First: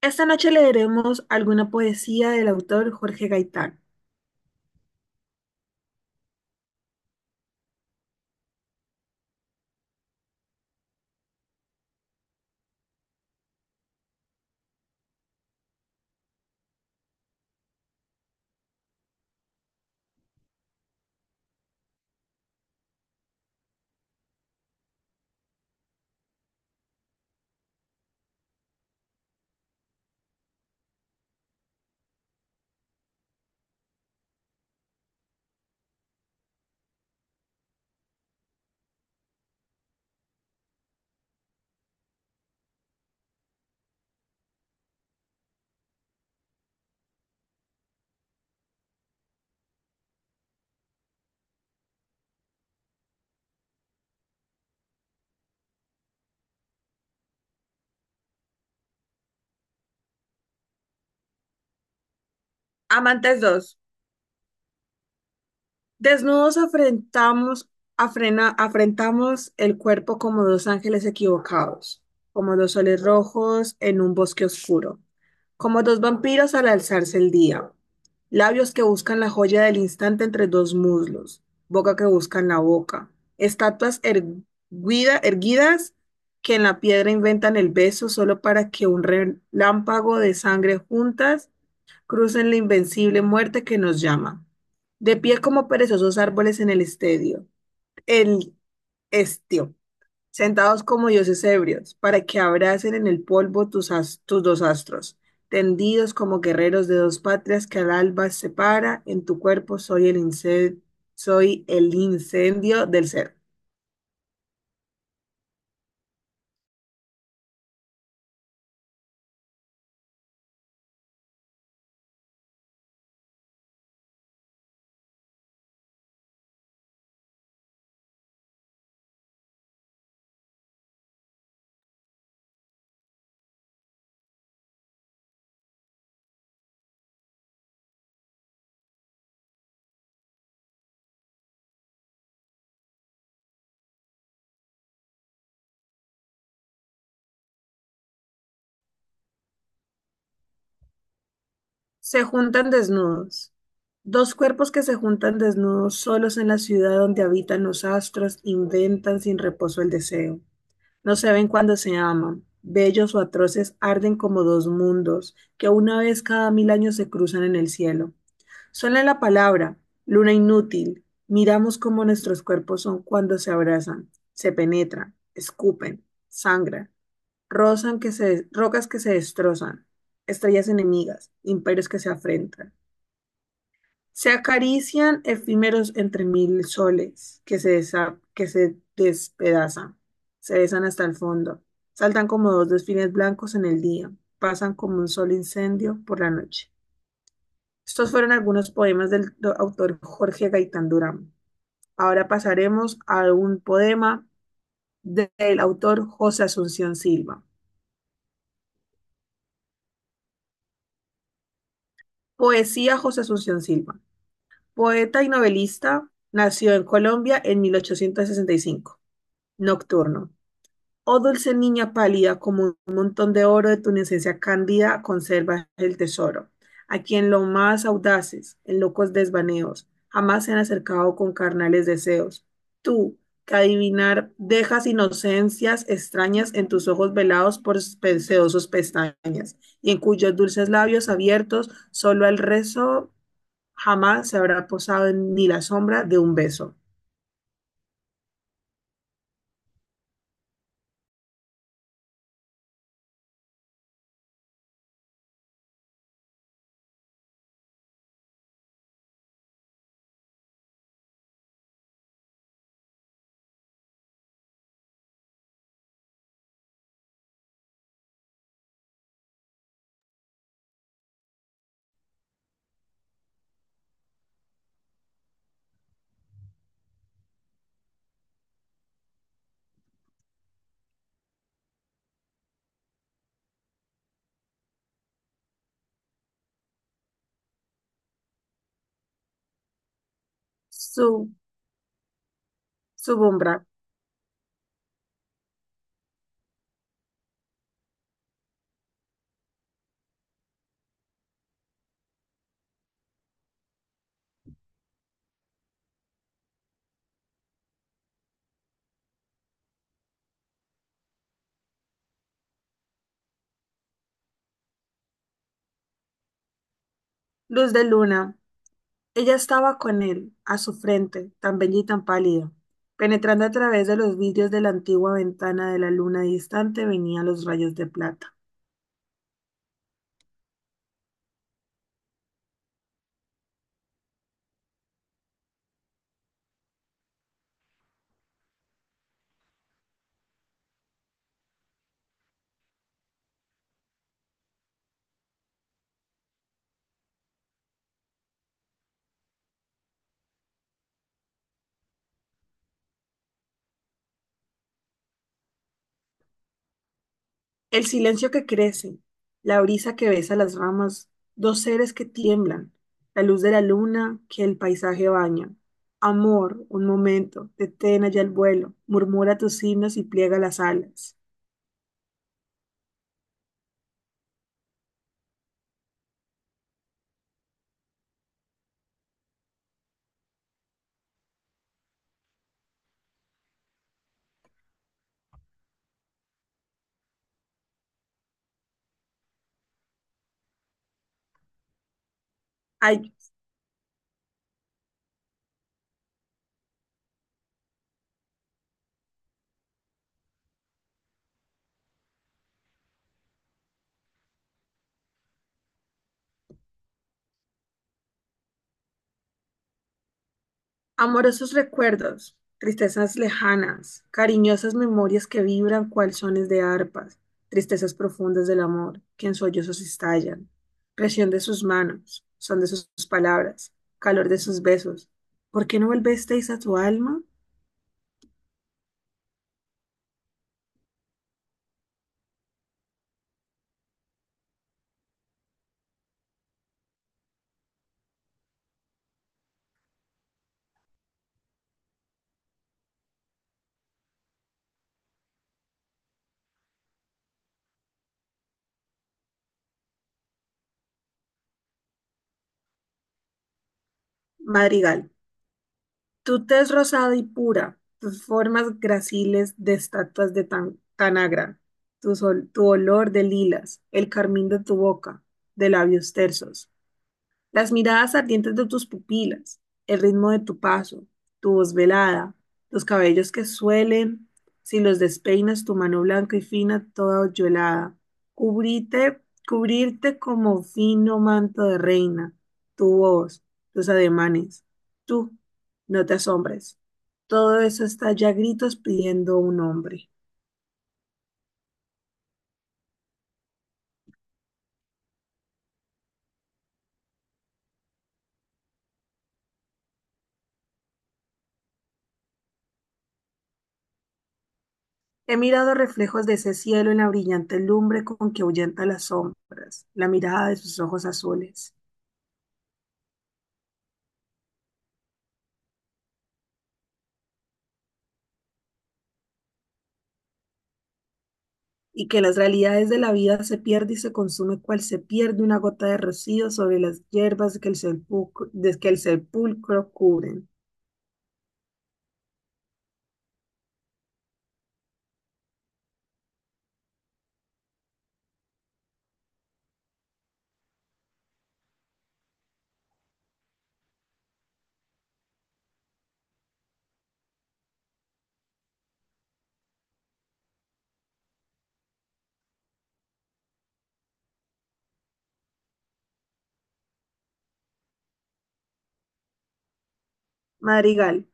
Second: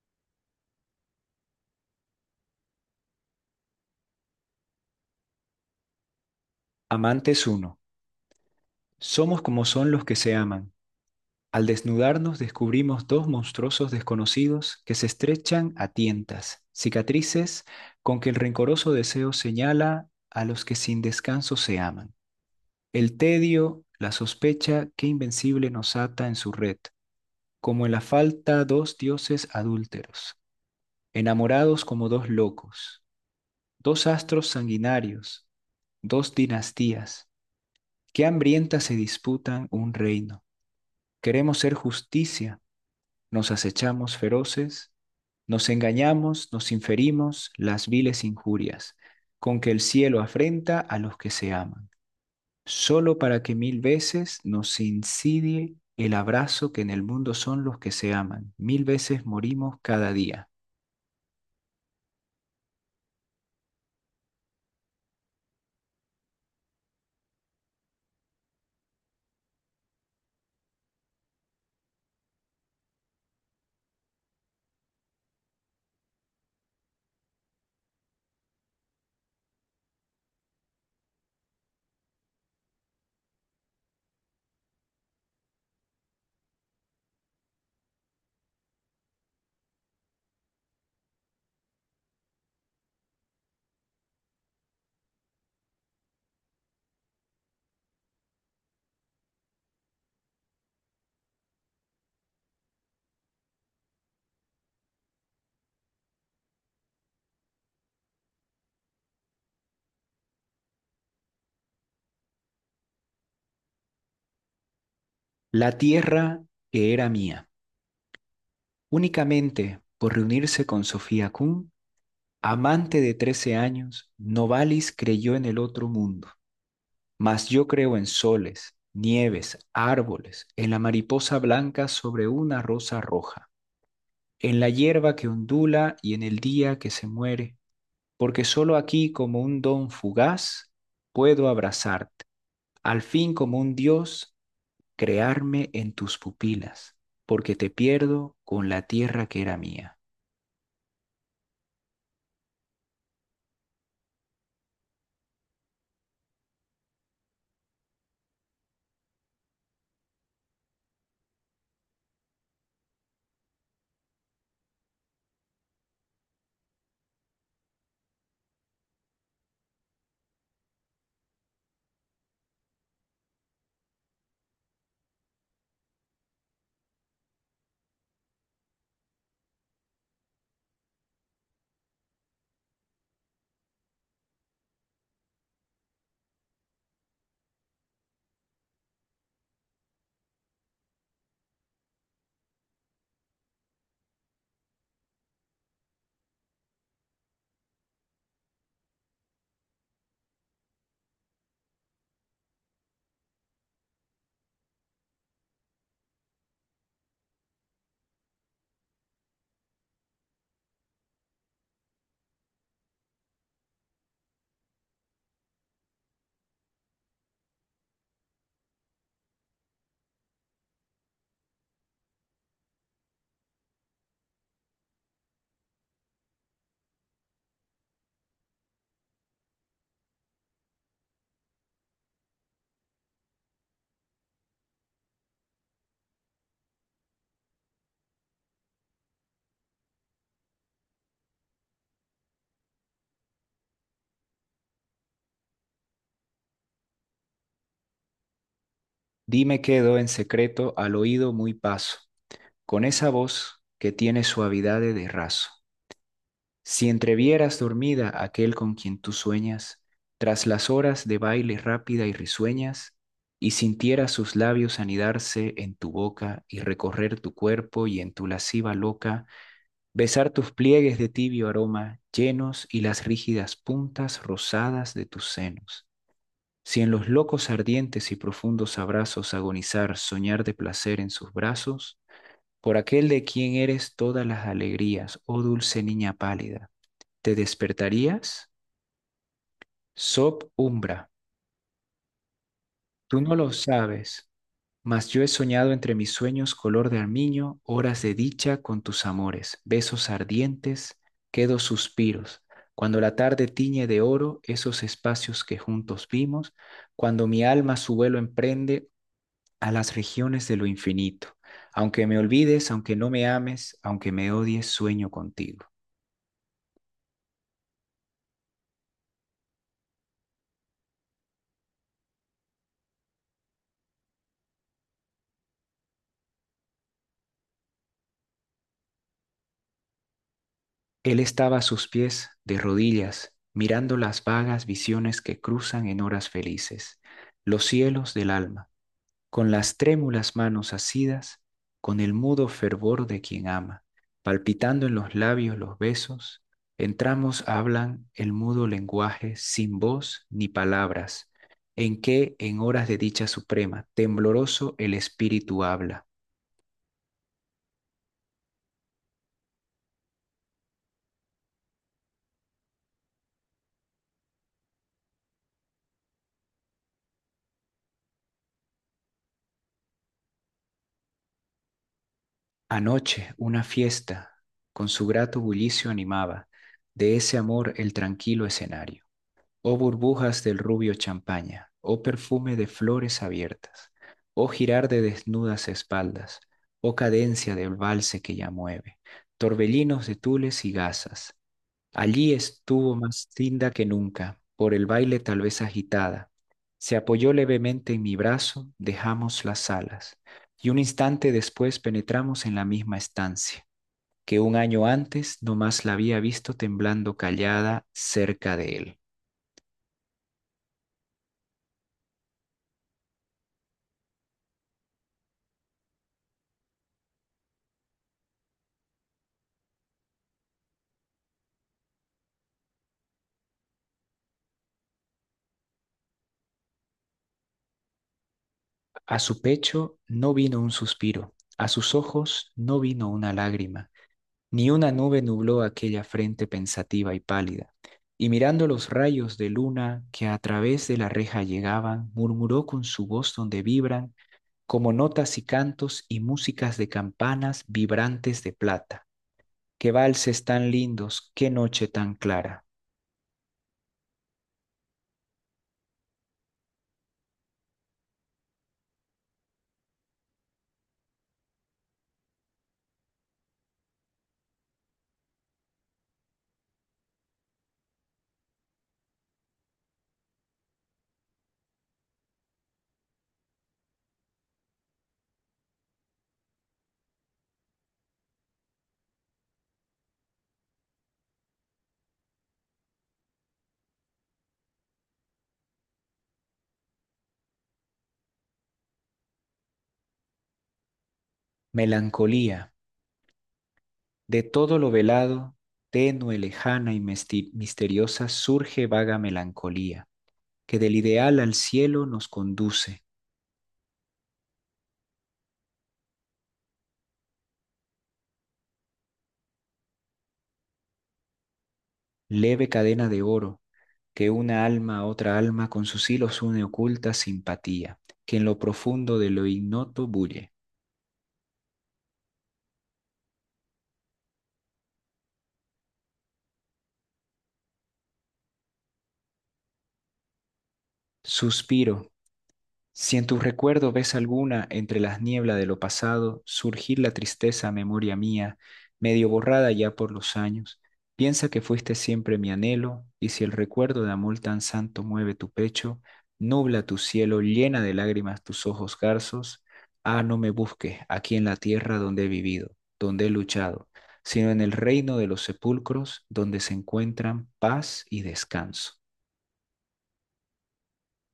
Esta noche leeremos alguna poesía del autor Jorge Gaitán. Amantes uno, somos como son los que se aman. Al desnudarnos descubrimos dos monstruosos desconocidos que se estrechan a tientas, cicatrices con que el rencoroso deseo señala a los que sin descanso se aman. El tedio, la sospecha que invencible nos ata en su red, como en la falta dos dioses adúlteros, enamorados como dos locos, dos astros sanguinarios, dos dinastías, que hambrientas se disputan un reino. Queremos ser justicia, nos acechamos feroces, nos engañamos, nos inferimos las viles injurias, con que el cielo afrenta a los que se aman, solo para que mil veces nos insidie el abrazo que en el mundo son los que se aman. Mil veces morimos cada día. Amantes 2. Desnudos afrentamos, afrentamos el cuerpo como dos ángeles equivocados, como dos soles rojos en un bosque oscuro, como dos vampiros al alzarse el día, labios que buscan la joya del instante entre dos muslos, boca que buscan la boca, erguidas que en la piedra inventan el beso solo para que un relámpago de sangre juntas crucen la invencible muerte que nos llama. De pie como perezosos árboles en el estadio, el estio, sentados como dioses ebrios, para que abracen en el polvo tus dos astros, tendidos como guerreros de dos patrias que al alba separa, en tu cuerpo soy el incendio del ser. La tierra que era mía, únicamente por reunirse con Sofía Kuhn, amante de 13 años, Novalis creyó en el otro mundo. Mas yo creo en soles, nieves, árboles, en la mariposa blanca sobre una rosa roja, en la hierba que ondula y en el día que se muere, porque solo aquí como un don fugaz puedo abrazarte, al fin como un dios crearme en tus pupilas, porque te pierdo con la tierra que era mía. Se juntan desnudos. Dos cuerpos que se juntan desnudos solos en la ciudad donde habitan los astros, inventan sin reposo el deseo. No se ven cuando se aman. Bellos o atroces arden como dos mundos que una vez cada mil años se cruzan en el cielo. Suena la palabra, luna inútil. Miramos cómo nuestros cuerpos son cuando se abrazan, se penetran, escupen, sangran, rocas que se destrozan, estrellas enemigas, imperios que se afrentan. Se acarician efímeros entre mil soles que se despedazan, se besan hasta el fondo, saltan como dos desfiles blancos en el día, pasan como un solo incendio por la noche. Estos fueron algunos poemas del autor Jorge Gaitán Durán. Ahora pasaremos a un poema del autor José Asunción Silva. Poesía José Asunción Silva. Poeta y novelista, nació en Colombia en 1865. Nocturno. Oh dulce niña pálida, como un montón de oro de tu inocencia cándida, conservas el tesoro. A quien lo más audaces, en locos desvaneos, jamás se han acercado con carnales deseos. Tú, que adivinar dejas inocencias extrañas en tus ojos velados por sedosos pestañas, y en cuyos dulces labios abiertos solo el rezo jamás se habrá posado en ni la sombra de un beso. Dime quedo en secreto al oído muy paso, con esa voz que tiene suavidad de raso. Si entrevieras dormida aquel con quien tú sueñas, tras las horas de baile rápida y risueñas, y sintieras sus labios anidarse en tu boca y recorrer tu cuerpo y en tu lasciva loca, besar tus pliegues de tibio aroma llenos y las rígidas puntas rosadas de tus senos. Si en los locos ardientes y profundos abrazos agonizar, soñar de placer en sus brazos, por aquel de quien eres todas las alegrías, oh dulce niña pálida, te despertarías sob umbra. Su, Tú no lo Subumbra, sabes, mas yo he soñado entre mis sueños color de armiño, horas de dicha con tus amores, besos ardientes, quedo suspiros. Cuando la tarde tiñe de oro esos espacios que juntos vimos, cuando mi alma su vuelo emprende a las regiones de lo infinito. Aunque me olvides, aunque no me ames, aunque me odies, sueño contigo. luz de luna. Ella estaba con él, a su frente, tan bella y tan pálida. Penetrando a través de los vidrios de la antigua ventana de la luna distante venían los rayos de plata. Él estaba a sus pies, de rodillas, mirando las vagas visiones que cruzan en horas felices, los cielos del alma, con las trémulas manos asidas, con el mudo fervor de quien ama, palpitando en los labios los besos, entramos hablan el mudo lenguaje sin voz ni palabras, en que en horas de dicha suprema, tembloroso el espíritu habla. El silencio que crece, la brisa que besa las ramas, dos seres que tiemblan, la luz de la luna que el paisaje baña. Amor, un momento, detén allá el vuelo, murmura tus himnos y pliega las alas. Anoche una fiesta con su grato bullicio animaba de ese amor el tranquilo escenario. Oh burbujas del rubio champaña, oh perfume de flores abiertas, oh girar de desnudas espaldas, oh cadencia del valse que ya mueve, torbellinos de tules y gasas. Allí estuvo Hay más tinda que nunca, por el baile tal vez agitada. Se apoyó levemente en mi brazo, dejamos las salas, y un instante después penetramos en la misma estancia, que un año antes no más la había visto temblando callada cerca de él. amorosos recuerdos, tristezas lejanas, cariñosas memorias que vibran cual sones de arpas, tristezas profundas del amor, que en sollozos estallan, presión de sus manos, son de sus palabras, calor de sus besos. ¿Por qué no volvisteis a tu alma? A su pecho no vino un suspiro, a sus ojos no vino una lágrima. Ni una nube nubló aquella frente pensativa y pálida, y mirando los rayos de luna que a través de la reja llegaban, murmuró con su voz donde vibran como notas y cantos y músicas de campanas vibrantes de plata. Qué valses tan lindos, qué noche tan clara. Madrigal, tu tez rosada y pura, tus formas graciles de estatuas de tan Tanagra, tu olor de lilas, el carmín de tu boca, de labios tersos. Las miradas ardientes de tus pupilas, el ritmo de tu paso, tu voz velada, los cabellos que suelen, si los despeinas, tu mano blanca y fina, toda hoyuelada, cubrirte, cubrirte como fino manto de reina, tu voz, tus ademanes, tú, no te asombres. Todo eso está ya a gritos pidiendo un hombre. Melancolía, de todo lo velado, tenue, lejana y misteriosa, surge vaga melancolía, que del ideal al cielo nos conduce, He mirado reflejos de ese cielo en la brillante lumbre con que ahuyenta las sombras, la mirada de sus ojos azules. leve cadena de oro que una alma a otra alma con sus hilos une oculta simpatía, que en lo profundo de lo ignoto bulle. Y que las realidades de la vida se pierde y se consume cual se pierde una gota de rocío sobre las hierbas que de que el sepulcro cubren. Suspiro. Si en tu recuerdo ves alguna entre las nieblas de lo pasado surgir la tristeza memoria mía, medio borrada ya por los años, piensa que fuiste siempre mi anhelo, y si el recuerdo de amor tan santo mueve tu pecho, nubla tu cielo, llena de lágrimas tus ojos garzos, ah, no me busques aquí en la tierra donde he vivido, donde he luchado, sino en el reino de los sepulcros, donde se encuentran paz y descanso. Madrigal.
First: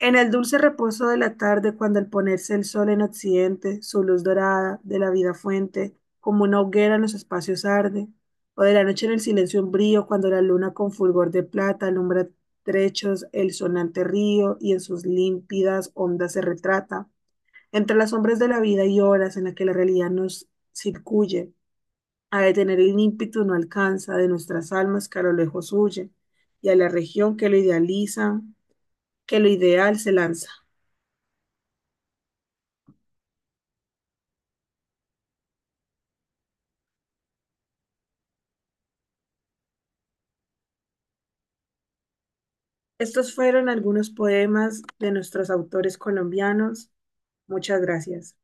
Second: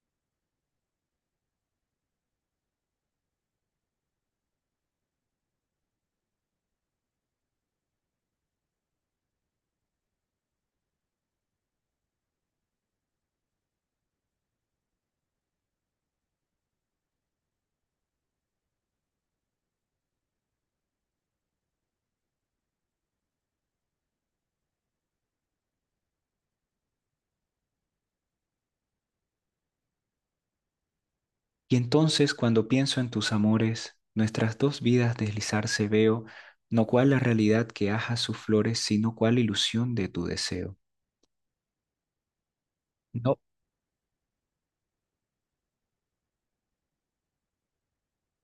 En el dulce reposo de la tarde, cuando al ponerse el sol en occidente, su luz dorada de la vida fuente, como una hoguera en los espacios arde, o de la noche en el silencio umbrío, cuando la luna con fulgor de plata alumbra trechos el sonante río y en sus límpidas ondas se retrata. Entre las sombras de la vida y horas en las que la realidad nos circuye, a detener el ímpetu no alcanza de nuestras almas que a lo lejos huye, y a la región que lo idealiza, que lo ideal se lanza. Y entonces cuando pienso en tus amores, nuestras dos vidas deslizarse veo, no cual la realidad que aja sus flores, sino cual ilusión de tu deseo. Estos No. fueron algunos poemas de nuestros autores colombianos. Muchas gracias.